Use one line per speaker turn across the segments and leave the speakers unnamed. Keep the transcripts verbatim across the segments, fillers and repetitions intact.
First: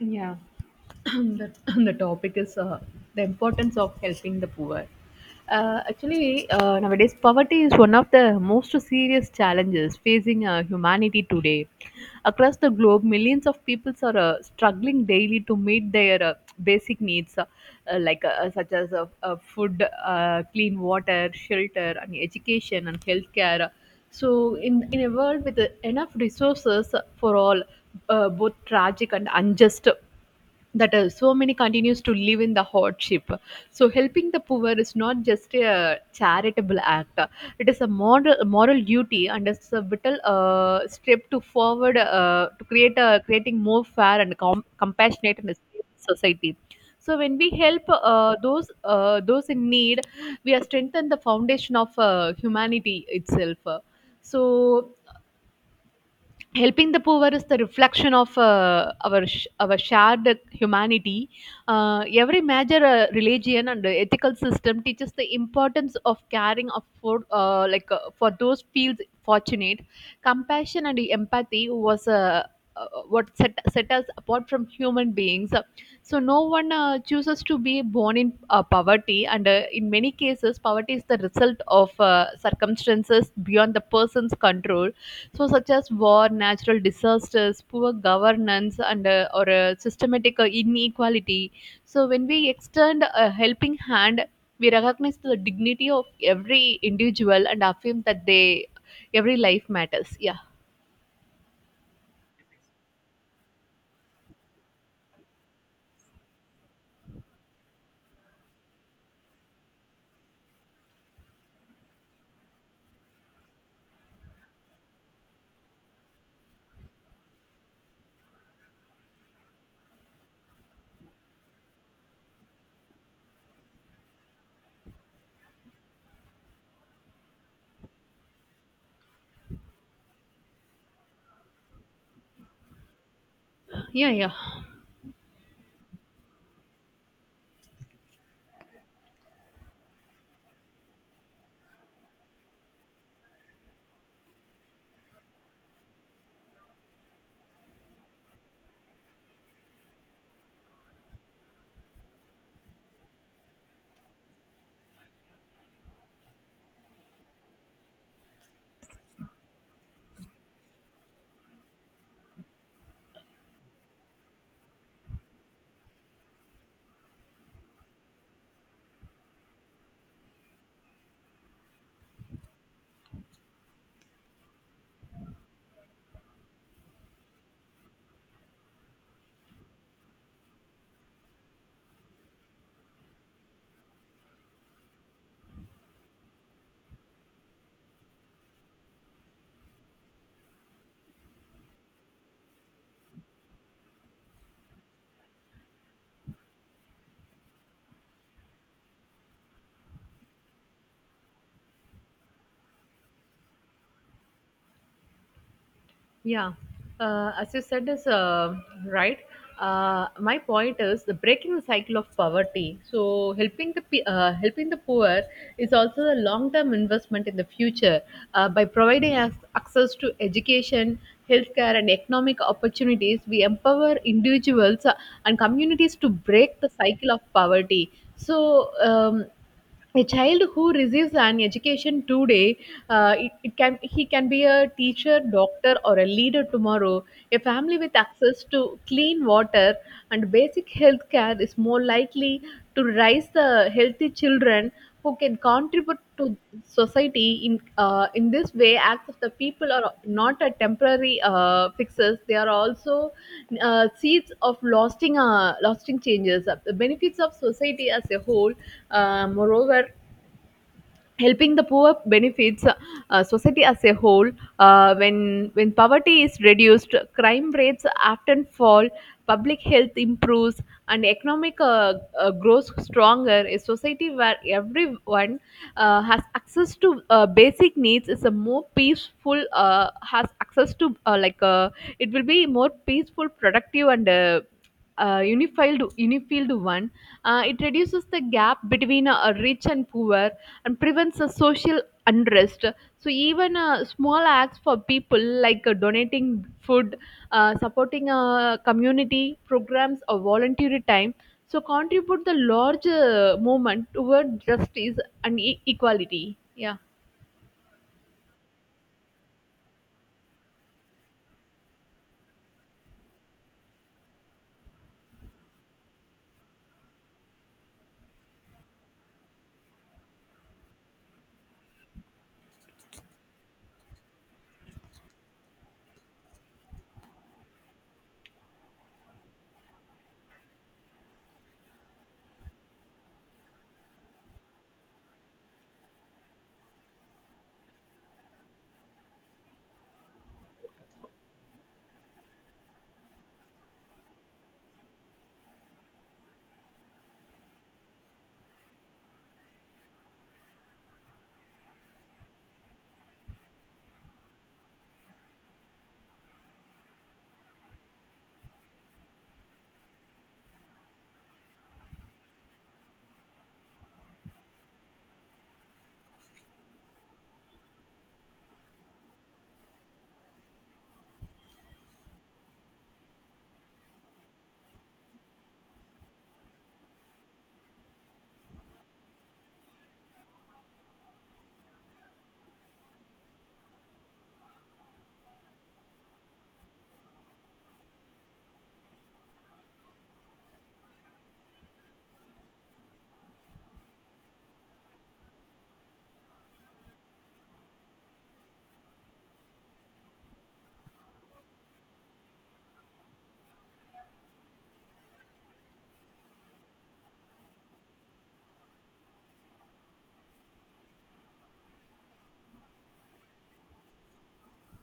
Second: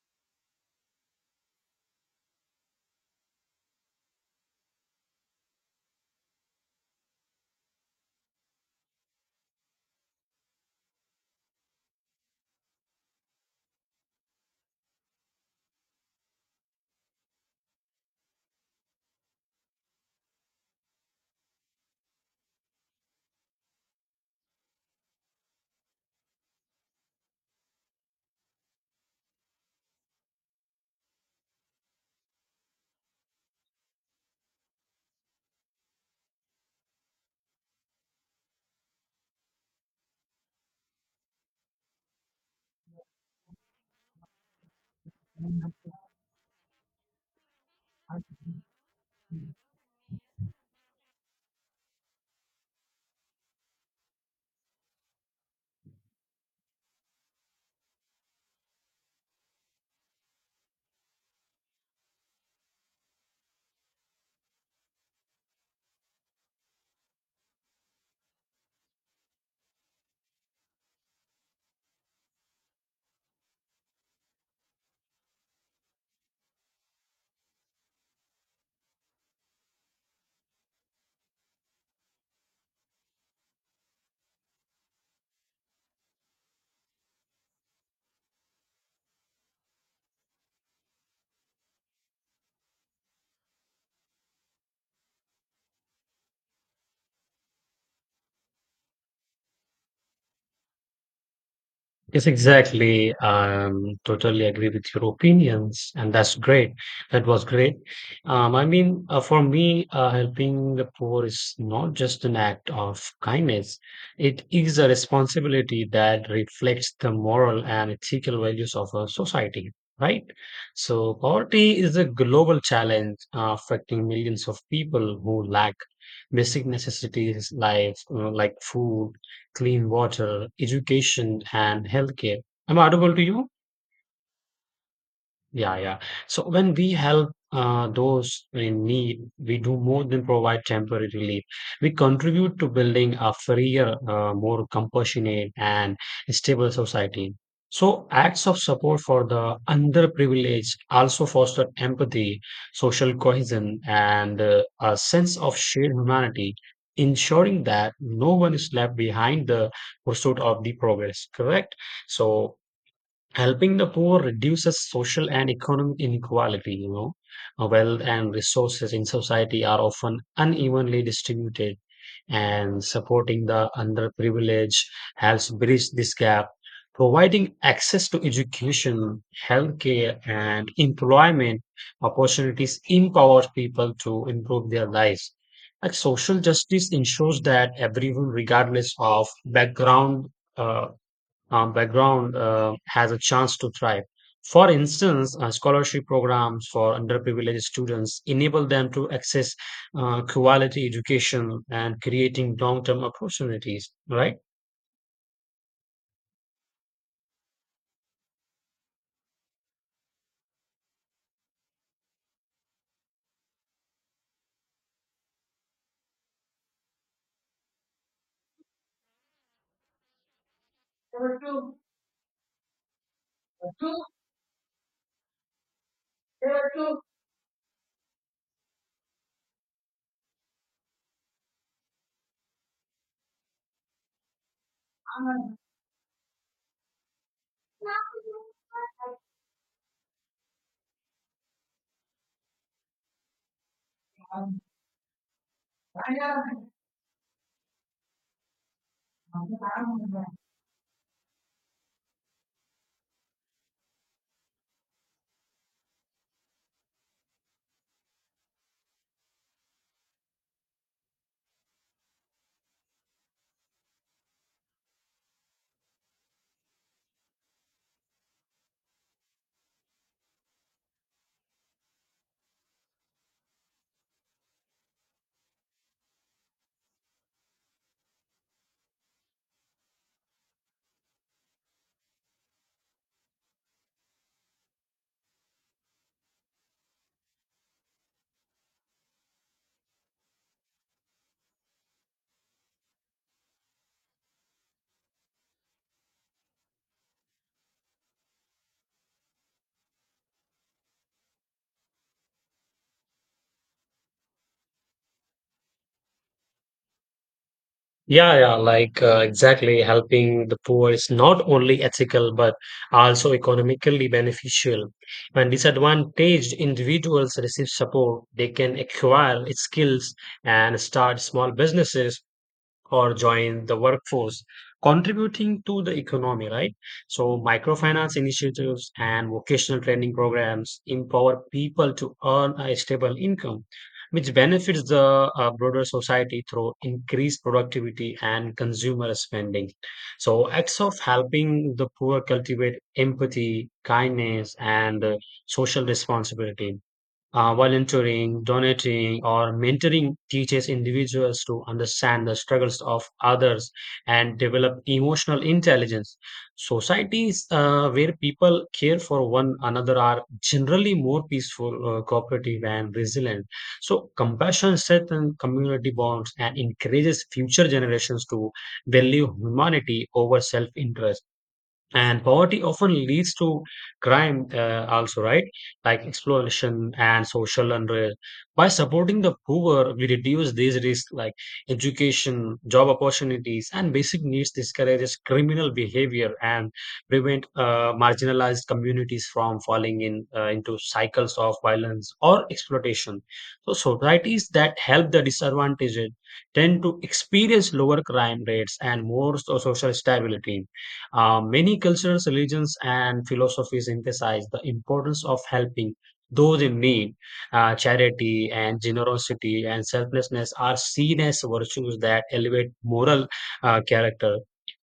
Yeah, the, the topic is uh, the importance of helping the poor. Uh, actually, uh, nowadays, poverty is one of the most serious challenges facing uh, humanity today. Across the globe, millions of people are uh, struggling daily to meet their uh, basic needs, uh, uh, like uh, such as uh, uh, food, uh, clean water, shelter, and education and healthcare. So, in, in a world with uh, enough resources for all, uh, both tragic and unjust that uh, so many continues to live in the hardship. So helping the poor is not just a charitable act, it is a moral, moral duty, and it's a vital uh, step to forward uh, to create a creating more fair and com- compassionate and stable society. So when we help uh, those uh, those in need, we are strengthen the foundation of uh, humanity itself. So helping the poor is the reflection of uh, our sh- our shared humanity. Uh, every major uh, religion and ethical system teaches the importance of caring of for uh, like uh, for those feels fortunate. Compassion and empathy was uh, uh, what set, set us apart from human beings. So no one uh, chooses to be born in uh, poverty, and uh, in many cases poverty is the result of uh, circumstances beyond the person's control, so, such as war, natural disasters, poor governance, and uh, or uh, systematic uh, inequality. So, when we extend a helping hand, we recognize the dignity of every individual and affirm that they every life matters. Yeah,
Yes, exactly. Um, totally agree with your opinions, and that's great. That was great. Um, I mean, uh, for me, uh, helping the poor is not just an act of kindness. It is a responsibility that reflects the moral and ethical values of a society, right? So, poverty is a global challenge uh, affecting millions of people who lack basic necessities like, uh, like food, clean water, education, and healthcare. Am I audible to you?
yeah, yeah.
Yeah, yeah. So when we help uh, those in need, we do more than provide temporary relief. We contribute to building a freer, uh, more compassionate, and stable society. So acts of support for the underprivileged also foster empathy, social cohesion, and uh, a sense of shared humanity, ensuring that no one is left behind the pursuit of the progress. Correct? So helping the poor reduces social and economic inequality you know Uh, wealth and resources in society are often unevenly distributed, and supporting the underprivileged helps bridge this gap, providing access to education, healthcare, and employment opportunities, empowers people to improve their lives, like social justice ensures that everyone regardless of background uh, um, background uh, has a chance to thrive. For instance, uh, scholarship programs for underprivileged students enable them to access uh, quality education and creating long term opportunities, right?
Yeah, uh, as you said is uh, right. Uh, my point is the breaking the cycle of poverty. So helping the pe- uh, helping the poor is also a long term investment in the future, uh, by providing us access to education, healthcare, and economic opportunities. We empower individuals uh, and communities to break the cycle of poverty. So um, a child who receives an education today, uh, it, it can he can be a teacher doctor or a leader tomorrow. A family with access to clean water and basic health care is more likely to raise the healthy children who can contribute to society in uh, in this way. Acts of the people are not a temporary uh, fixes, they are also uh, seeds of lasting uh, lasting changes the benefits of society as a whole. Uh, moreover helping the poor benefits uh, uh, society as a whole. Uh, when when poverty is reduced, crime rates often fall, public health improves, and economic uh, uh, grows stronger. A society where everyone uh, has access to uh, basic needs is a more peaceful uh, Has access to uh, like uh, it will be more peaceful, productive, and uh, uh, unified unified one. Uh, it reduces the gap between uh, rich and poor, and prevents a social unrest. So even uh, small acts for people, like uh, donating food, uh, supporting a community programs or voluntary time, so contribute the large uh, movement toward justice and e- equality. Yeah.
Yeah, yeah, like uh, exactly. Helping the poor is not only ethical but also economically beneficial. When disadvantaged individuals receive support, they can acquire skills and start small businesses or join the workforce, contributing to the economy, right? So, microfinance initiatives and vocational training programs empower people to earn a stable income, which benefits the uh, broader society through increased productivity and consumer spending. So, acts of helping the poor cultivate empathy, kindness, and uh, social responsibility. Uh, volunteering, donating, or mentoring teaches individuals to understand the struggles of others and develop emotional intelligence. Societies uh, where people care for one another are generally more peaceful, uh, cooperative, and resilient. So, compassion strengthens community bonds and encourages future generations to value humanity over self interest, and poverty often leads to crime, uh, also, right, like exploitation and social unrest. By supporting the poor we reduce these risks, like education, job opportunities, and basic needs discourages criminal behavior and prevent uh, marginalized communities from falling in uh, into cycles of violence or exploitation. So societies that help the disadvantaged tend to experience lower crime rates and more so- social stability. Uh, many cultures, religions, and philosophies emphasize the importance of helping those in need. Uh, charity and generosity and selflessness are seen as virtues that elevate moral uh, character.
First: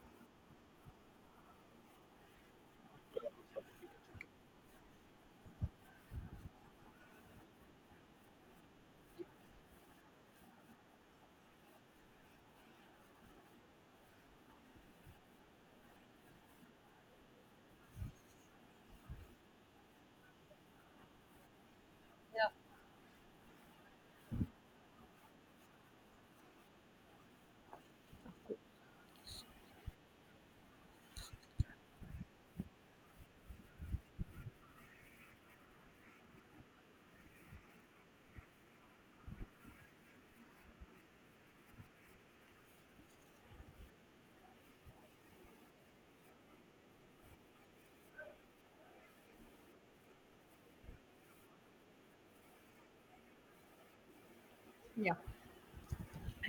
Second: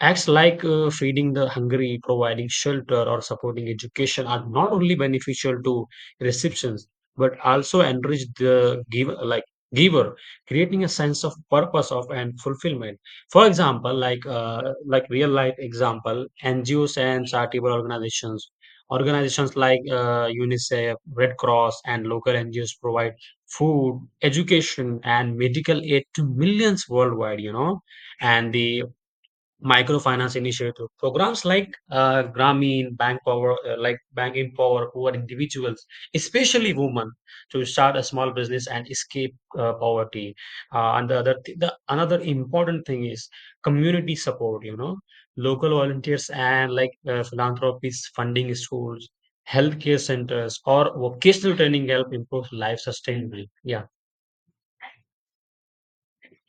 Acts like uh, feeding the hungry, providing shelter, or supporting education are not only beneficial to recipients but also enrich the giver, like giver, creating a sense of purpose of and fulfillment. For example, like uh, like real life example, N G Os and charitable organizations, organizations like uh, UNICEF, Red Cross, and local N G Os provide food, education, and medical aid to millions worldwide. You know and the microfinance initiative programs like uh, Grameen, Bank Power, uh, like Bank in Power, who are individuals, especially women, to start a small business and escape uh, poverty. Uh, and the other, th- the another important thing is community support. You know, local volunteers and like uh, philanthropists funding schools, healthcare centers, or vocational training help improve life sustainably. Yeah.
Yeah.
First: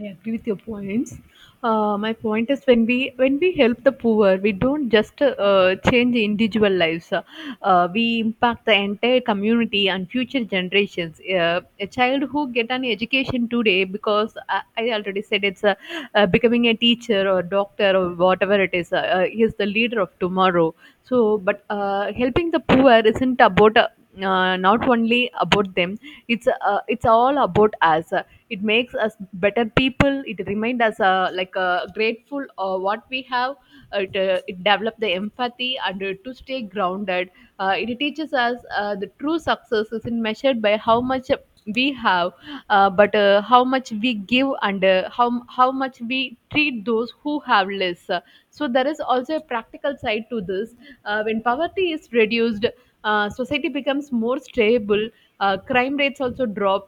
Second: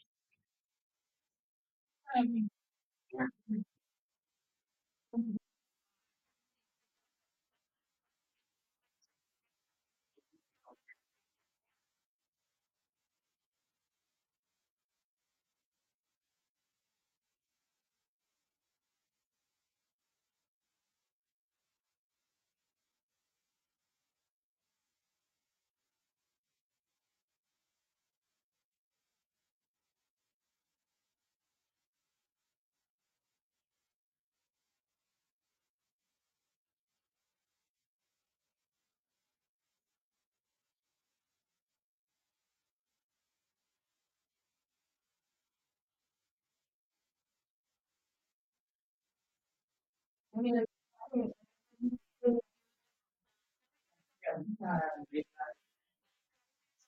I agree with your points. Uh, my point is when we when we help the poor, we don't just uh, change individual lives. Uh, uh, we impact the entire community and future generations. Uh, a child who get an education today, because I, I already said it's uh, uh, becoming a teacher or doctor or whatever it is, uh, uh, he is the leader of tomorrow. So, but uh, helping the poor isn't about. Uh, uh, not only about them, it's uh, it's all about us. It makes us better people. It remind us uh, like uh, grateful uh, what we have. It, uh, it develop the empathy and uh, to stay grounded. Uh, it teaches us uh, the true success isn't measured by how much we have, uh, but uh, how much we give, and uh, how how much we treat those who have less. So there is also a practical side to this. Uh, when poverty is reduced, uh, society becomes more stable, uh, crime rates also drop,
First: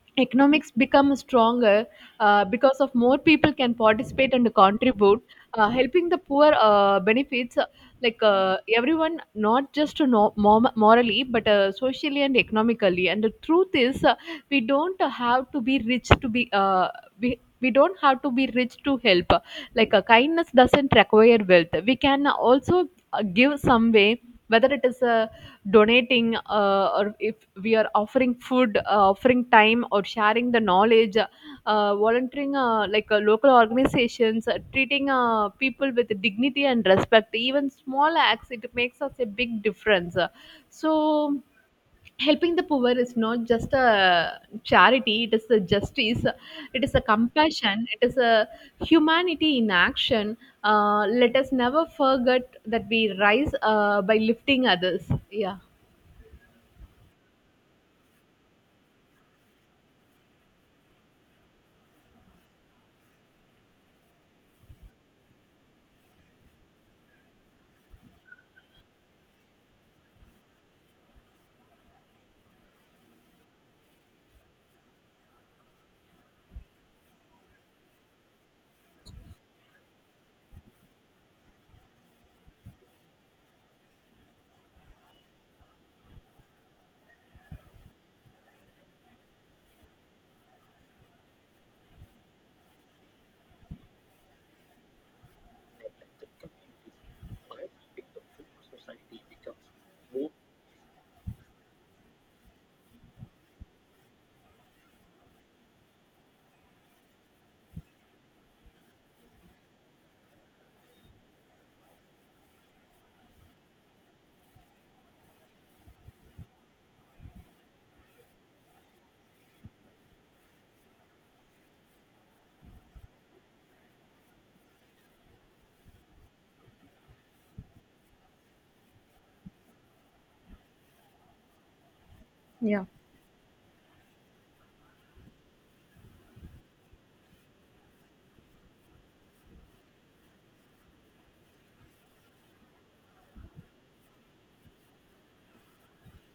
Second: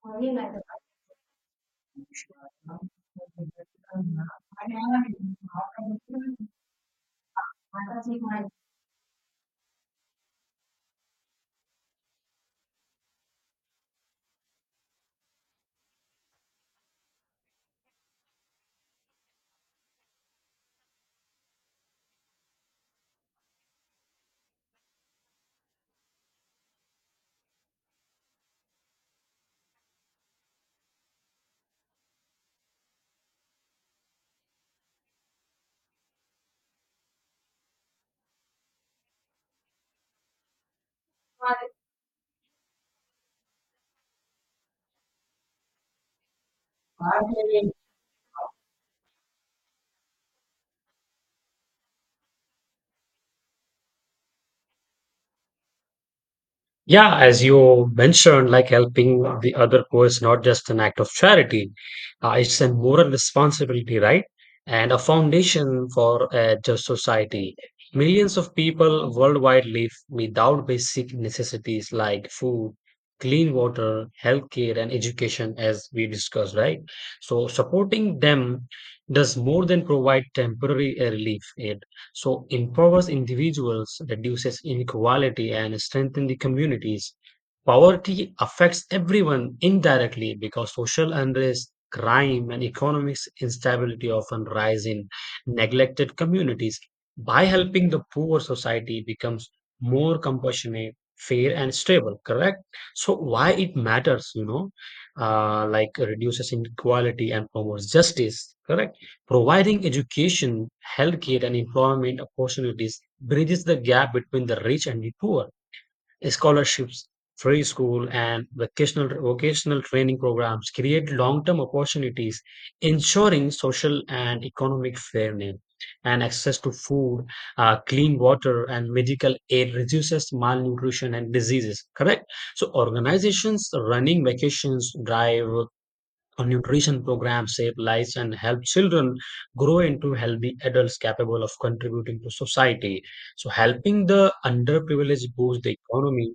我另外的
economics become stronger, uh,
朋
because
友，
of more people can participate and contribute. Uh, helping the poor uh, benefits uh, like uh, everyone, not just to know mom- morally but uh, socially and economically. And the truth is uh, we don't have to be rich to be uh, we, we don't have to be rich to help. Like uh, kindness doesn't require wealth. We can also uh, give some way, whether it is a donating uh, or if we are offering food, uh, offering time or sharing the knowledge, uh, volunteering, uh, like uh, local organizations, uh, treating uh, people with dignity and respect. Even small acts it makes us a big difference. So
花的。
helping the poor is not just a charity, it is a justice, it is a compassion, it is a humanity in action. Uh, let us never forget that we rise uh, by lifting others. Yeah.
Yeah, as you mentioned, like helping the other co is not just an act of charity, uh, it's a moral responsibility, right? And a foundation for a just society. Millions of people worldwide live without basic necessities like food, clean water, healthcare, and education, as we discussed, right? So, supporting them does more than provide temporary uh, relief. Eh, so empowers individuals, reduces inequality, and strengthens the communities. Poverty affects everyone indirectly because social unrest, crime, and economic instability often rise in neglected communities. By helping the poor, society becomes more compassionate, fair, and stable. Correct. So why it matters, you know, uh, like reduces inequality and promotes justice. Correct. Providing education, healthcare, and employment opportunities bridges the gap between the rich and the poor. Scholarships, free school, and vocational, vocational training programs create long term opportunities, ensuring social and economic fairness. And access to food, uh, clean water, and medical aid reduces malnutrition and diseases. Correct? So,
Yeah.
organizations running vacations drive nutrition programs save lives and help children grow into healthy adults capable of contributing to society. So, helping the underprivileged boost the economy.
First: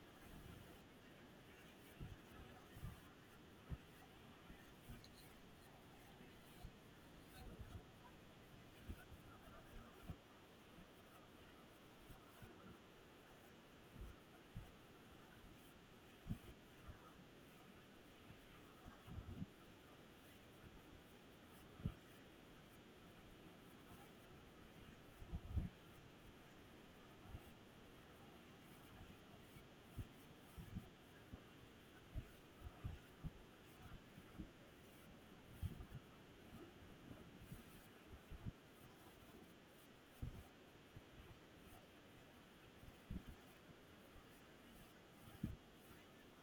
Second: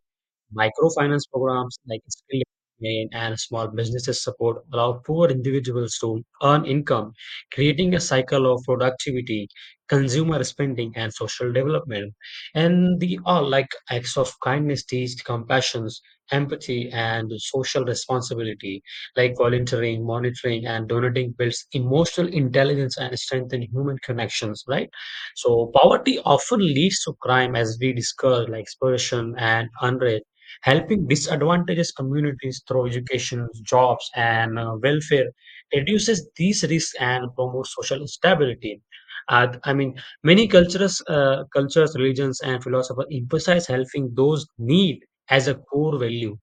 Microfinance programs like Skill Main and small businesses support allow poor individuals to earn income, creating a cycle of productivity, consumer spending, and social development. And the all like acts of kindness teach compassion, empathy, and social responsibility, like volunteering, monitoring, and donating builds emotional intelligence and strengthen human connections, right? So poverty often leads to crime as we discussed, like exploitation and unrest, helping disadvantaged communities through education, jobs, and uh, welfare reduces these risks and promotes social stability. Uh, I mean, Many cultures, uh, cultures, religions, and philosophers emphasize helping those need as a core value.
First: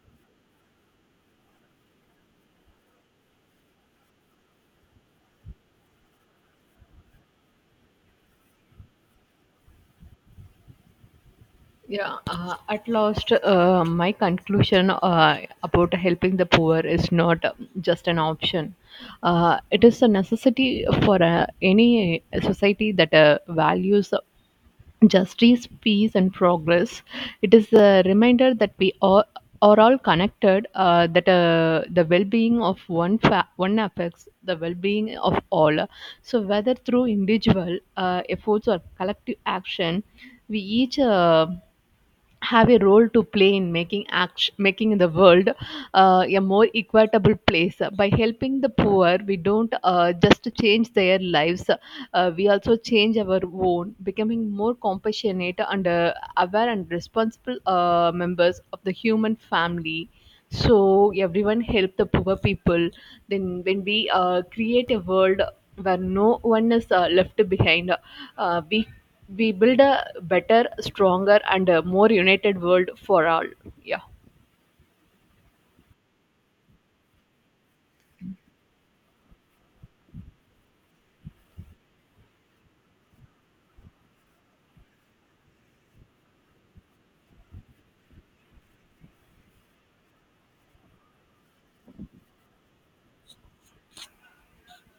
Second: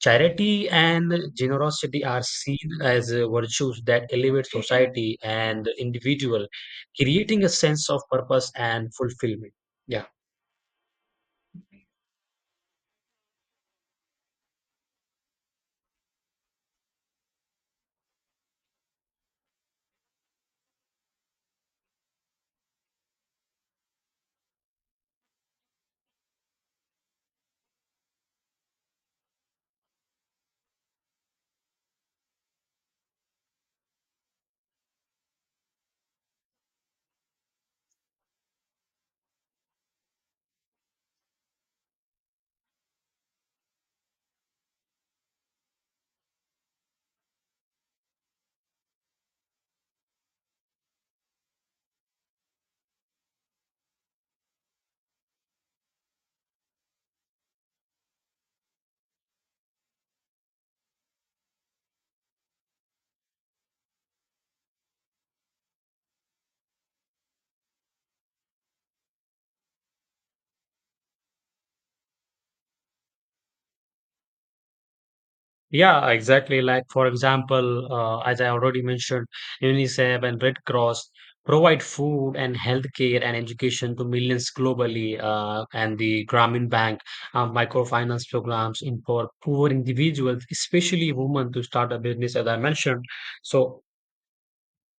Charity and generosity are seen as uh, virtues that elevate society and the individual, creating a sense of purpose and fulfillment. Yeah.
Yeah, uh, at last, uh, my conclusion uh, about helping the poor is not um, just an option. Uh, it is a necessity for uh, any society that uh, values justice, peace, and progress. It is a reminder that we are, are all connected, uh, that uh, the well being of one, fa- one affects the well being of all. So, whether through individual uh, efforts or collective action, we each uh, have a role to play in making action, making the world uh, a more equitable place. By helping the poor we don't uh, just change their lives, uh, we also change our own, becoming more compassionate and uh, aware and responsible uh, members of the human family. So everyone help the poor people, then when we uh, create a world where no one is uh, left behind, uh, we we build a better stronger and a more united world for all. Yeah.
Yeah, exactly. Like, for example, uh, as I already mentioned, UNICEF and Red Cross provide food and healthcare and education to millions globally, uh, and the Grameen Bank uh, microfinance programs in for poor individuals, especially women, to start a business, as I mentioned. So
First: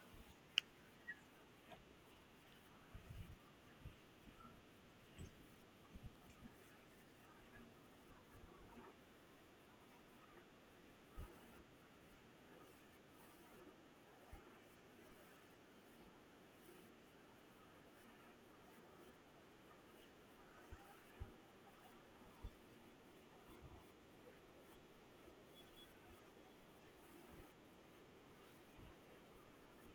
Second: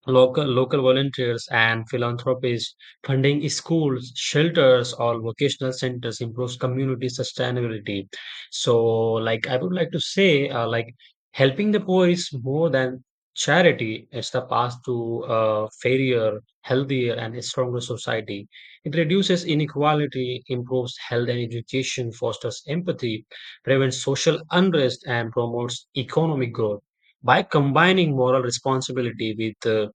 Local, local volunteers and philanthropists funding schools, shelters, or vocational centers improves community sustainability. So, like I would like to say, uh, like helping the poor is more than charity. It's the path to a fairer, healthier, and a stronger society. It reduces inequality, improves health and education, fosters empathy, prevents social unrest, and promotes economic growth by combining moral responsibility with uh,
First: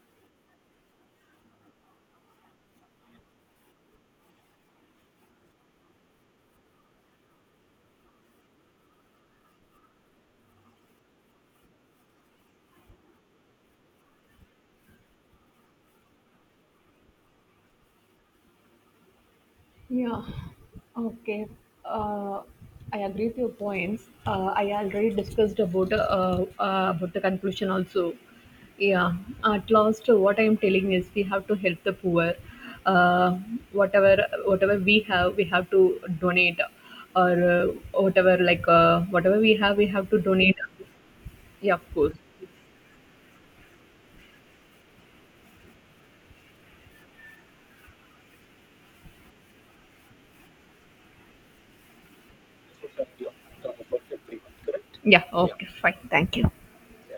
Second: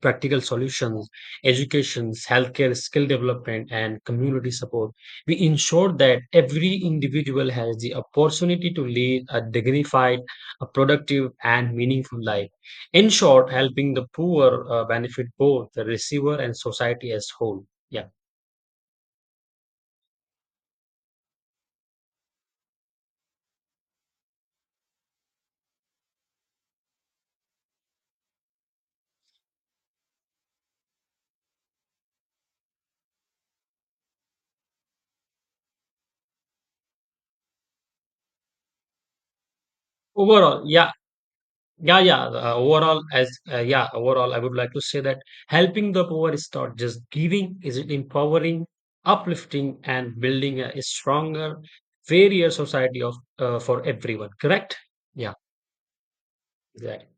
practical solutions, education, healthcare, skill development, and community support. We ensure that every individual has the opportunity to lead a dignified, a productive, and meaningful life. In short, helping the poor uh, benefit both the receiver and society as whole. Yeah.
Yeah. Okay. Uh, I agree with your points. Uh, I already discussed about uh, uh, about the conclusion also. Yeah. At last, what I am telling is we have to help the poor. Uh, Whatever whatever we have, we have to donate, or uh, whatever like uh, whatever we have, we have to donate.
Overall, yeah,
Yeah, of
yeah,
course.
yeah. Uh, overall, as uh, yeah, overall, I would like to say that helping the poor is not just giving; is it empowering, uplifting, and building a, a stronger, fairer society of uh, for everyone. Correct?
Yeah.
Yeah,
Yeah. Okay. Fine. Thank you.
exactly.